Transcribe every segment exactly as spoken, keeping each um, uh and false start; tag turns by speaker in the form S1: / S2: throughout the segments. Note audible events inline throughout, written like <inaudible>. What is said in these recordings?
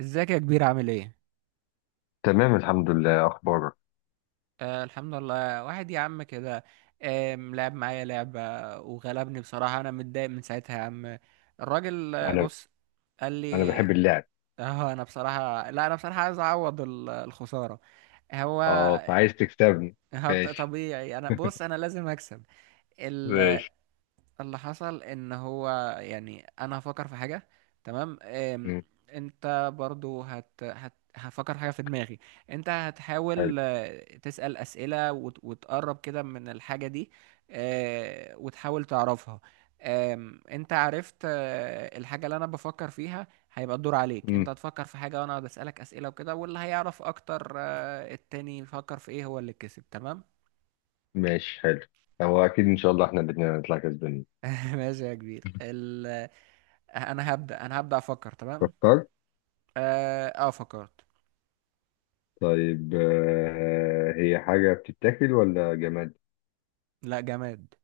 S1: ازيك يا كبير؟ عامل ايه؟
S2: تمام الحمد لله، اخبارك.
S1: آه، الحمد لله. واحد يا عم كده آه لعب معايا لعبة وغلبني بصراحة. انا متضايق من ساعتها يا عم. الراجل آه،
S2: انا
S1: بص، قال
S2: انا
S1: لي،
S2: بحب اللعب.
S1: <laughs> اه انا بصراحة، لا، انا بصراحة عايز اعوض ال- الخسارة. هو
S2: اه، فعايز تكسبني.
S1: <laughs> هو
S2: ماشي
S1: طبيعي. انا بص، انا لازم اكسب.
S2: ماشي.
S1: اللي حصل ان هو، يعني انا هفكر في حاجه، تمام؟ أم،
S2: مم.
S1: انت برضو هت... هت... هفكر حاجه في دماغي، انت
S2: حلو.
S1: هتحاول آه، تسال اسئله وت... وتقرب كده من الحاجه دي آه، وتحاول تعرفها. أم، انت عرفت آه، الحاجه اللي انا بفكر فيها، هيبقى الدور عليك، انت
S2: مم.
S1: هتفكر في حاجه وانا اقعد اسالك اسئله وكده، واللي هيعرف اكتر آه، التاني يفكر في ايه هو اللي كسب، تمام.
S2: ماشي حلو. هو اكيد ان شاء الله احنا الاثنين هنطلع كسبانين.
S1: <laughs> ماشي يا كبير
S2: <laughs>
S1: ال... انا هبدأ انا هبدأ افكر، تمام.
S2: فكرت.
S1: اه, آه فكرت.
S2: طيب آه، هي حاجه بتتاكل ولا جماد؟
S1: لا، جماد.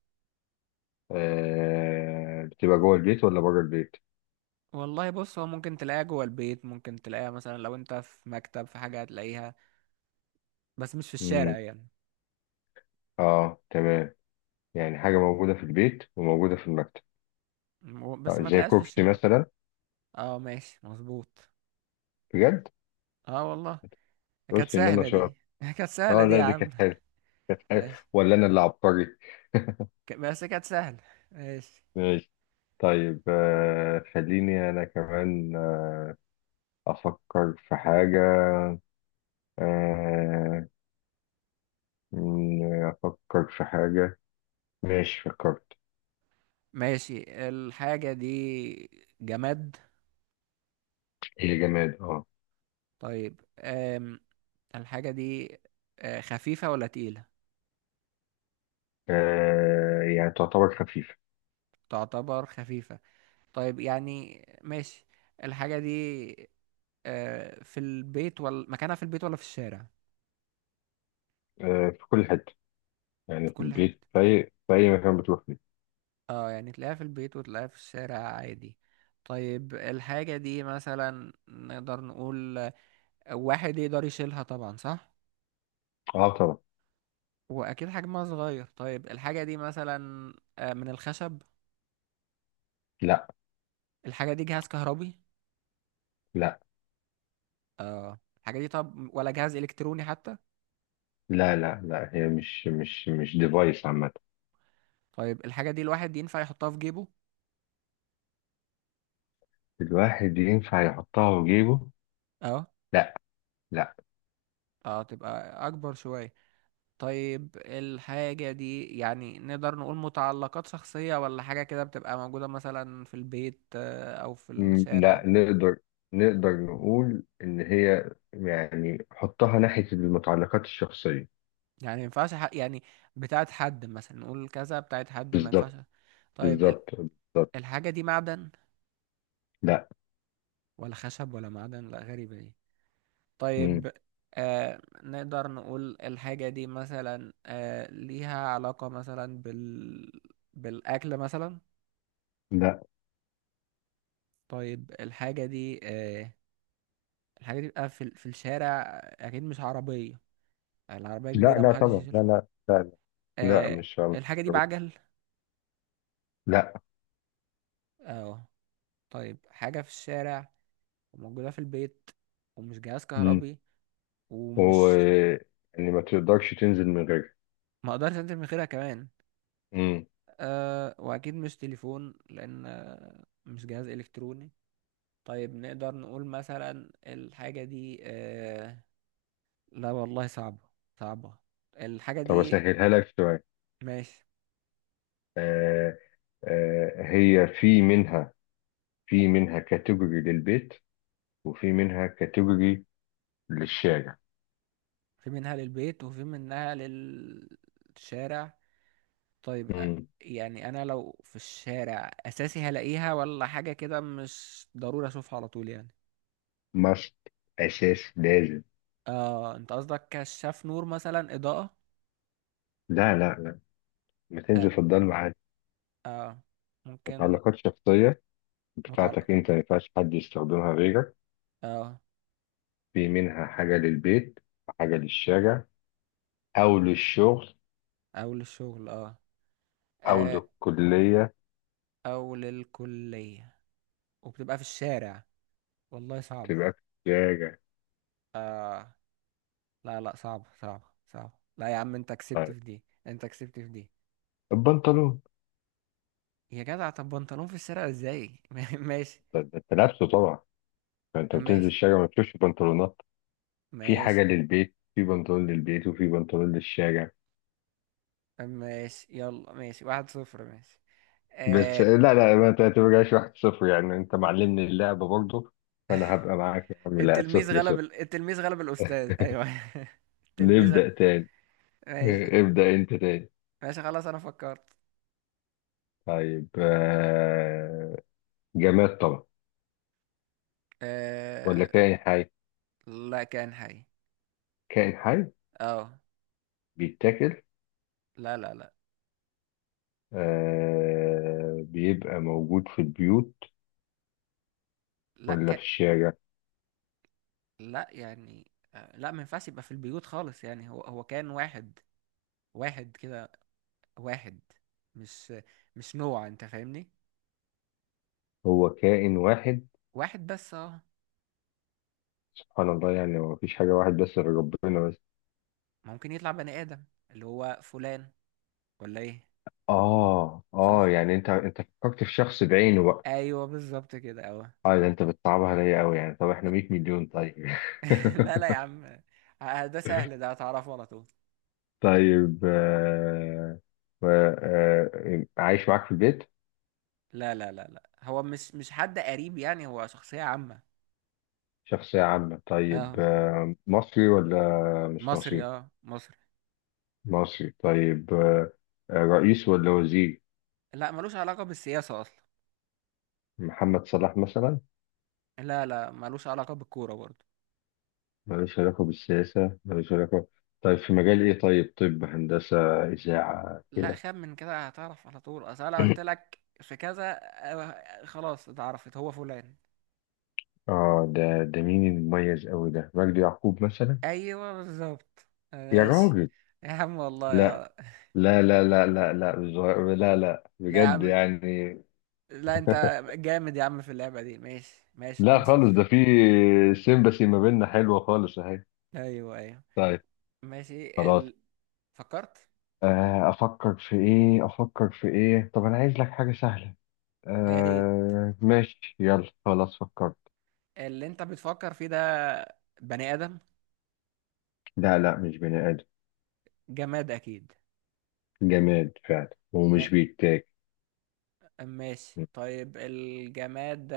S2: آه، بتبقى جوه البيت ولا بره البيت؟
S1: والله بص، هو ممكن تلاقيها جوه البيت، ممكن تلاقيها مثلا لو انت في مكتب في حاجة هتلاقيها، بس مش في الشارع
S2: مم.
S1: يعني.
S2: اه تمام، يعني حاجه موجوده في البيت وموجوده في المكتب.
S1: و- بس
S2: آه،
S1: ما
S2: زي
S1: تلاقيهاش في
S2: كرسي
S1: الشارع.
S2: مثلا.
S1: اه، ماشي مظبوط.
S2: بجد،
S1: اه والله، كانت
S2: قلت ان انا
S1: سهلة دي.
S2: شاطر.
S1: <laughs> كانت سهلة
S2: اه
S1: دي
S2: لا،
S1: يا
S2: دي
S1: عم.
S2: كانت حلوه، كانت حلوه.
S1: ماشي.
S2: ولا انا اللي عبقري؟
S1: ك- بس كانت سهلة. ماشي.
S2: ماشي. طيب آه، خليني أنا كمان آه، أفكر في حاجة. آه، م- أفكر في حاجة. ماشي فكرت.
S1: ماشي. الحاجة دي جماد.
S2: هي جماد اه.
S1: طيب آم. الحاجة دي آه، خفيفة ولا تقيلة؟
S2: آه، يعني تعتبر خفيفة.
S1: تعتبر خفيفة. طيب يعني ماشي. الحاجة دي آه، في البيت ولا مكانها في البيت ولا في الشارع؟
S2: آه، في كل حتة، يعني
S1: في
S2: في
S1: كل
S2: البيت،
S1: حتة.
S2: في أي في أي مكان بتروح فيه.
S1: اه يعني تلاقيها في البيت وتلاقيها في الشارع عادي. طيب الحاجة دي مثلا نقدر نقول آه، واحد يقدر يشيلها، طبعا صح،
S2: اه طبعا.
S1: وأكيد حجمها صغير. طيب الحاجة دي مثلا آه، من الخشب؟
S2: لا
S1: الحاجة دي جهاز كهربي؟
S2: لا
S1: اه الحاجة دي طب ولا جهاز إلكتروني حتى؟
S2: لا لا لا هي مش مش مش ديفايس عامة.
S1: طيب الحاجة دي الواحد ينفع يحطها في جيبه؟
S2: الواحد ينفع يحطها في جيبه؟
S1: اه.
S2: لا لا.
S1: اه، تبقى أكبر شوية. طيب الحاجة دي يعني نقدر نقول متعلقات شخصية ولا حاجة كده بتبقى موجودة مثلا في البيت آه، أو في
S2: مم،
S1: الشارع؟
S2: لا نقدر. نقدر نقول إن هي، يعني حطها ناحية المتعلقات الشخصية.
S1: يعني ما ينفعش ح- يعني بتاعت حد، مثلا نقول كذا بتاعت حد ما ينفعش.
S2: بالظبط،
S1: طيب ال-
S2: بالظبط بالظبط.
S1: الحاجة دي معدن
S2: لا.
S1: ولا خشب؟ ولا معدن؟ لا، غريبة دي.
S2: مم،
S1: طيب آه، نقدر نقول الحاجة دي مثلا آه، ليها علاقة مثلا بال، بالأكل مثلا؟
S2: لا
S1: طيب الحاجة دي آه، الحاجة دي بقى في ال- في الشارع اكيد مش عربية، العربية
S2: لا
S1: كبيرة
S2: لا
S1: محدش
S2: طبعا، لا
S1: يشيلها.
S2: لا لا لا, لا،
S1: آه
S2: مش مش
S1: الحاجة دي
S2: قربت.
S1: بعجل؟
S2: لا.
S1: اه. طيب حاجة في الشارع وموجودة في البيت ومش جهاز
S2: مم.
S1: كهربي
S2: و،
S1: ومش،
S2: يعني ما تقدرش تنزل من غيرها.
S1: ما اقدرش انزل من غيرها كمان.
S2: مم.
S1: آه واكيد مش تليفون لان آه، مش جهاز الكتروني. طيب نقدر نقول مثلا الحاجة دي آه، لا والله صعبة. صعبة الحاجة
S2: طب
S1: دي.
S2: أسهلها لك شوية.
S1: ماشي.
S2: آه آه، هي في منها، في منها كاتيجوري للبيت، وفي منها كاتيجوري للشارع.
S1: في منها للبيت وفي منها للشارع. طيب أ-
S2: مم.
S1: يعني انا لو في الشارع اساسي هلاقيها ولا حاجة كده مش ضروري اشوفها على طول يعني؟
S2: must، أساس، لازم.
S1: اه انت قصدك كشاف نور مثلا، اضاءة؟
S2: لا لا لا، ما
S1: اه,
S2: تنزل في الضلمة عادي.
S1: آه. ممكن.
S2: متعلقات شخصية
S1: متعلق،
S2: بتاعتك أنت، ما ينفعش حد يستخدمها غيرك.
S1: اه.
S2: في منها حاجة للبيت، حاجة للشارع، أو للشغل،
S1: او للشغل اه,
S2: أو
S1: آه.
S2: للكلية.
S1: او للكلية وبتبقى في الشارع. والله صعب.
S2: تبقى في الشارع.
S1: آه. لا لا، صعب، صعب، صعب. لا يا عم، انت كسبت
S2: طيب
S1: في دي، انت كسبت في دي.
S2: البنطلون.
S1: يا جدع، طب بنطلون في الشارع ازاي؟ <laughs> ماشي.
S2: ده ده أنت لابسه طبعا، فأنت بتنزل
S1: ماشي.
S2: الشارع ما بتشوفش بنطلونات. في
S1: ماشي.
S2: حاجة للبيت، في بنطلون للبيت وفي بنطلون للشارع.
S1: ماشي، يلا ماشي، واحد صفر، ماشي.
S2: بس
S1: آه.
S2: لا لا، ما تعتبرهاش واحد صفر يعني، أنت معلمني اللعبة برضه، فأنا هبقى معاك يا عم لا،
S1: التلميذ
S2: صفر
S1: غلب
S2: صفر.
S1: ال... التلميذ غلب الأستاذ، أيوه. <laughs> التلميذ.
S2: نبدأ تاني.
S1: ماشي.
S2: إيه، ابدأ انت تاني.
S1: ماشي خلاص، أنا فكرت.
S2: طيب آه، جماد طبعا، ولا
S1: آه.
S2: كائن حي؟
S1: لا، كان حي.
S2: كائن حي.
S1: اه.
S2: بيتاكل؟
S1: لا لا لا.
S2: آه، بيبقى موجود في البيوت
S1: لا
S2: ولا في
S1: ك...
S2: الشارع؟
S1: لا يعني آه، لا ما ينفعش يبقى في البيوت خالص، يعني هو هو كان واحد، واحد كده، واحد، مش مش نوع، انت فاهمني،
S2: هو كائن واحد؟
S1: واحد بس اه.
S2: سبحان الله، يعني هو مفيش حاجة واحد بس غير ربنا بس.
S1: ممكن يطلع بني آدم، اللي هو فلان، ولا ايه؟
S2: اه
S1: صح.
S2: اه، يعني انت انت فكرت في شخص بعينه بقى.
S1: ايوه بالظبط كده اهو.
S2: اه، ده انت بتصعبها عليا قوي يعني، طب احنا
S1: <laughs>
S2: 100 مليون طيب. <laughs>
S1: لا لا يا عم، آه، ده سهل، ده هتعرفه على طول.
S2: طيب آه، و- آه، عايش معاك في البيت؟
S1: لا لا لا لا، هو مش مش حد قريب يعني، هو شخصية عامة.
S2: شخصية عامة. طيب
S1: اه،
S2: آه، مصري ولا مش
S1: مصري،
S2: مصري؟
S1: اه مصري.
S2: مصري طيب. آه، آه، رئيس ولا وزير؟
S1: لا، ملوش علاقة بالسياسة أصلا.
S2: محمد صلاح مثلا؟
S1: لا لا، ملوش علاقة بالكورة برضه.
S2: ملوش علاقة بالسياسة، ملوش علاقة. طيب في مجال إيه طيب؟ طب هندسة، إذاعة
S1: لا،
S2: كده.
S1: خم من كده هتعرف على طول. أصل أنا قلت
S2: <clears throat>
S1: لك في كذا آه، خلاص اتعرفت، هو فلان.
S2: آه، ده ده مين المميز أوي ده؟ مجدي يعقوب مثلا؟
S1: أيوه بالظبط.
S2: يا
S1: ماشي.
S2: راجل.
S1: يا عم والله
S2: لا
S1: يا،
S2: لا لا لا لا لا بز- لا لا
S1: لا يا
S2: بجد
S1: عم،
S2: يعني.
S1: لا، انت
S2: <laughs>
S1: جامد يا عم في اللعبة دي. ماشي. ماشي، 2
S2: لا خالص،
S1: صفر.
S2: ده في سيمباسي ما بيننا حلوة خالص أهي.
S1: ايوه، ايوه.
S2: طيب
S1: ماشي
S2: خلاص.
S1: ال... فكرت.
S2: آه، افكر في ايه، افكر في ايه، طب انا عايز لك حاجة سهلة.
S1: يا ريت.
S2: آه ماشي يلا خلاص فكرت.
S1: اللي انت بتفكر فيه ده بني ادم؟
S2: لا لا، مش بني ادم.
S1: جماد اكيد.
S2: جماد فعلا،
S1: ما...
S2: ومش بيتاكل.
S1: ماشي، طيب الجماد ده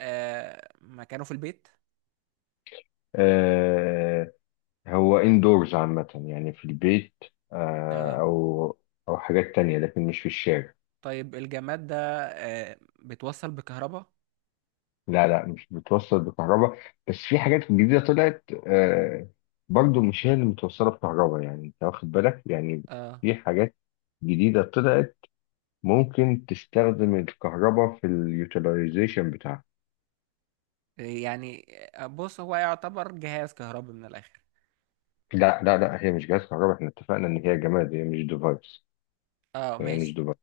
S1: آه... مكانه في البيت؟
S2: آه هو اندورز عامة يعني في البيت، آه
S1: اه.
S2: او او حاجات تانية، لكن مش في الشارع.
S1: طيب الجماد ده آه... بتوصل بكهرباء؟
S2: لا لا، مش بتوصل بكهرباء. بس في حاجات جديدة طلعت آه، برضو مش هي اللي متوصلة بكهرباء يعني، انت واخد بالك يعني.
S1: اه
S2: في حاجات جديدة طلعت، ممكن تستخدم الكهرباء في اليوتيلايزيشن بتاعها.
S1: يعني آه، بص هو يعتبر جهاز كهربي من الاخر.
S2: لا لا لا، هي مش جهاز كهرباء، احنا اتفقنا ان هي جماد، هي مش ديفايس.
S1: اه
S2: هي مش
S1: ماشي.
S2: ديفايس.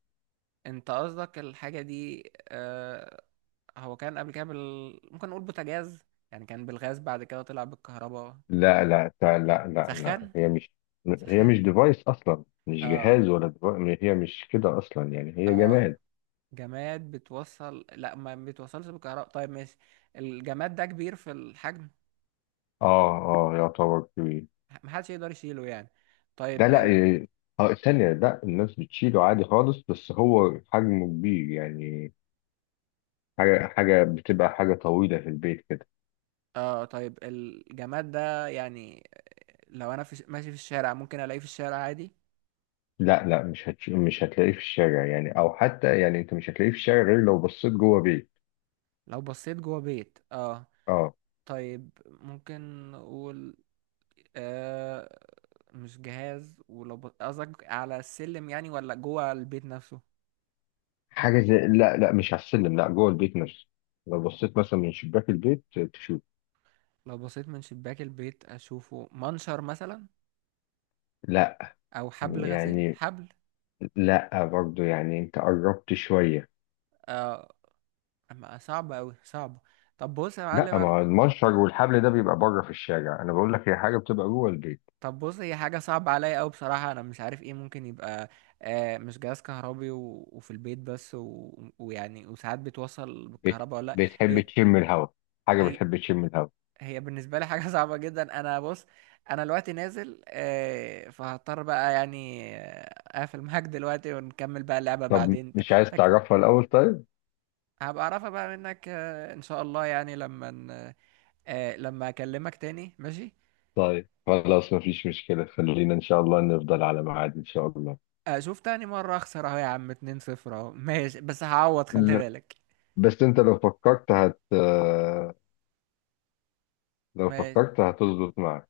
S1: انت قصدك الحاجة دي آه... هو كان قبل كده بال... ممكن نقول بوتاجاز، يعني كان بالغاز، بعد كده طلع بالكهرباء،
S2: لا لا لا لا لا
S1: سخان؟
S2: لا هي مش هي مش
S1: سخان؟
S2: ديفايس اصلا، مش
S1: اه.
S2: جهاز ولا ديفايس، هي مش كده اصلا يعني، هي
S1: اه.
S2: جماد.
S1: جماد بتوصل، لا ما بتوصلش بالكهرباء. طيب ماشي. الجماد ده كبير في الحجم،
S2: اه. اه يعتبر كبير.
S1: محدش يقدر يشيله يعني؟
S2: ده
S1: طيب
S2: لا
S1: ال...
S2: إيه، اه ثانية، لا الناس بتشيله عادي خالص، بس هو حجمه كبير يعني. حاجة حاجة بتبقى حاجة طويلة في البيت كده.
S1: اه. طيب الجماد ده يعني لو انا في... ش- ماشي في الشارع ممكن الاقيه في الشارع عادي؟
S2: لا لا، مش هتش... مش هتلاقيه في الشارع يعني، او حتى يعني انت مش هتلاقيه في الشارع غير لو بصيت جوه بيت.
S1: لو بصيت جوه بيت، اه.
S2: اه.
S1: طيب ممكن نقول آه، مش جهاز، ولو ب- قصدك على السلم يعني ولا جوه البيت نفسه؟
S2: حاجه زي، لا لا، مش على السلم، لا جوه البيت نفسه. لو بصيت مثلا من شباك البيت تشوف.
S1: لو بصيت من شباك البيت اشوفه منشر مثلا،
S2: لا
S1: او حبل غسيل،
S2: يعني.
S1: حبل.
S2: لا برضو يعني، انت قربت شويه.
S1: آه، أما صعبة اوي، صعبة. طب بص يا
S2: لا،
S1: معلم
S2: ما هو
S1: أنا-
S2: المنشر والحبل ده بيبقى بره في الشارع، انا بقول لك هي حاجه بتبقى جوه البيت.
S1: طب بص، هي حاجة صعبة عليا اوي بصراحة، انا مش عارف ايه ممكن يبقى. آه مش جهاز كهربي و... وفي البيت بس و... ويعني وساعات بتوصل
S2: بت...
S1: بالكهرباء ولا لأ.
S2: بتحب
S1: هي
S2: تشم الهواء. حاجه
S1: هي
S2: بتحب تشم الهواء.
S1: هي بالنسبة لي حاجة <laughs> صعبة جدا. انا بص، انا دلوقتي نازل، آه، فهضطر بقى يعني آه، اقفل معاك دلوقتي ونكمل بقى اللعبة
S2: طب
S1: بعدين.
S2: مش عايز تعرفها الاول طيب؟
S1: هبقى اعرفها بقى منك آه، ان شاء الله، يعني لما ن- آه، لما اكلمك تاني، ماشي.
S2: طيب خلاص، مفيش مشكلة، خلينا إن شاء الله نفضل على ميعاد إن شاء الله.
S1: آه، شوف تاني مرة اخسر اهو يا عم، 2 صفر اهو، ماشي، بس هعوض، خلي
S2: لا،
S1: بالك.
S2: بس أنت لو فكرت هت، لو
S1: ماشي.
S2: فكرت هتظبط معك.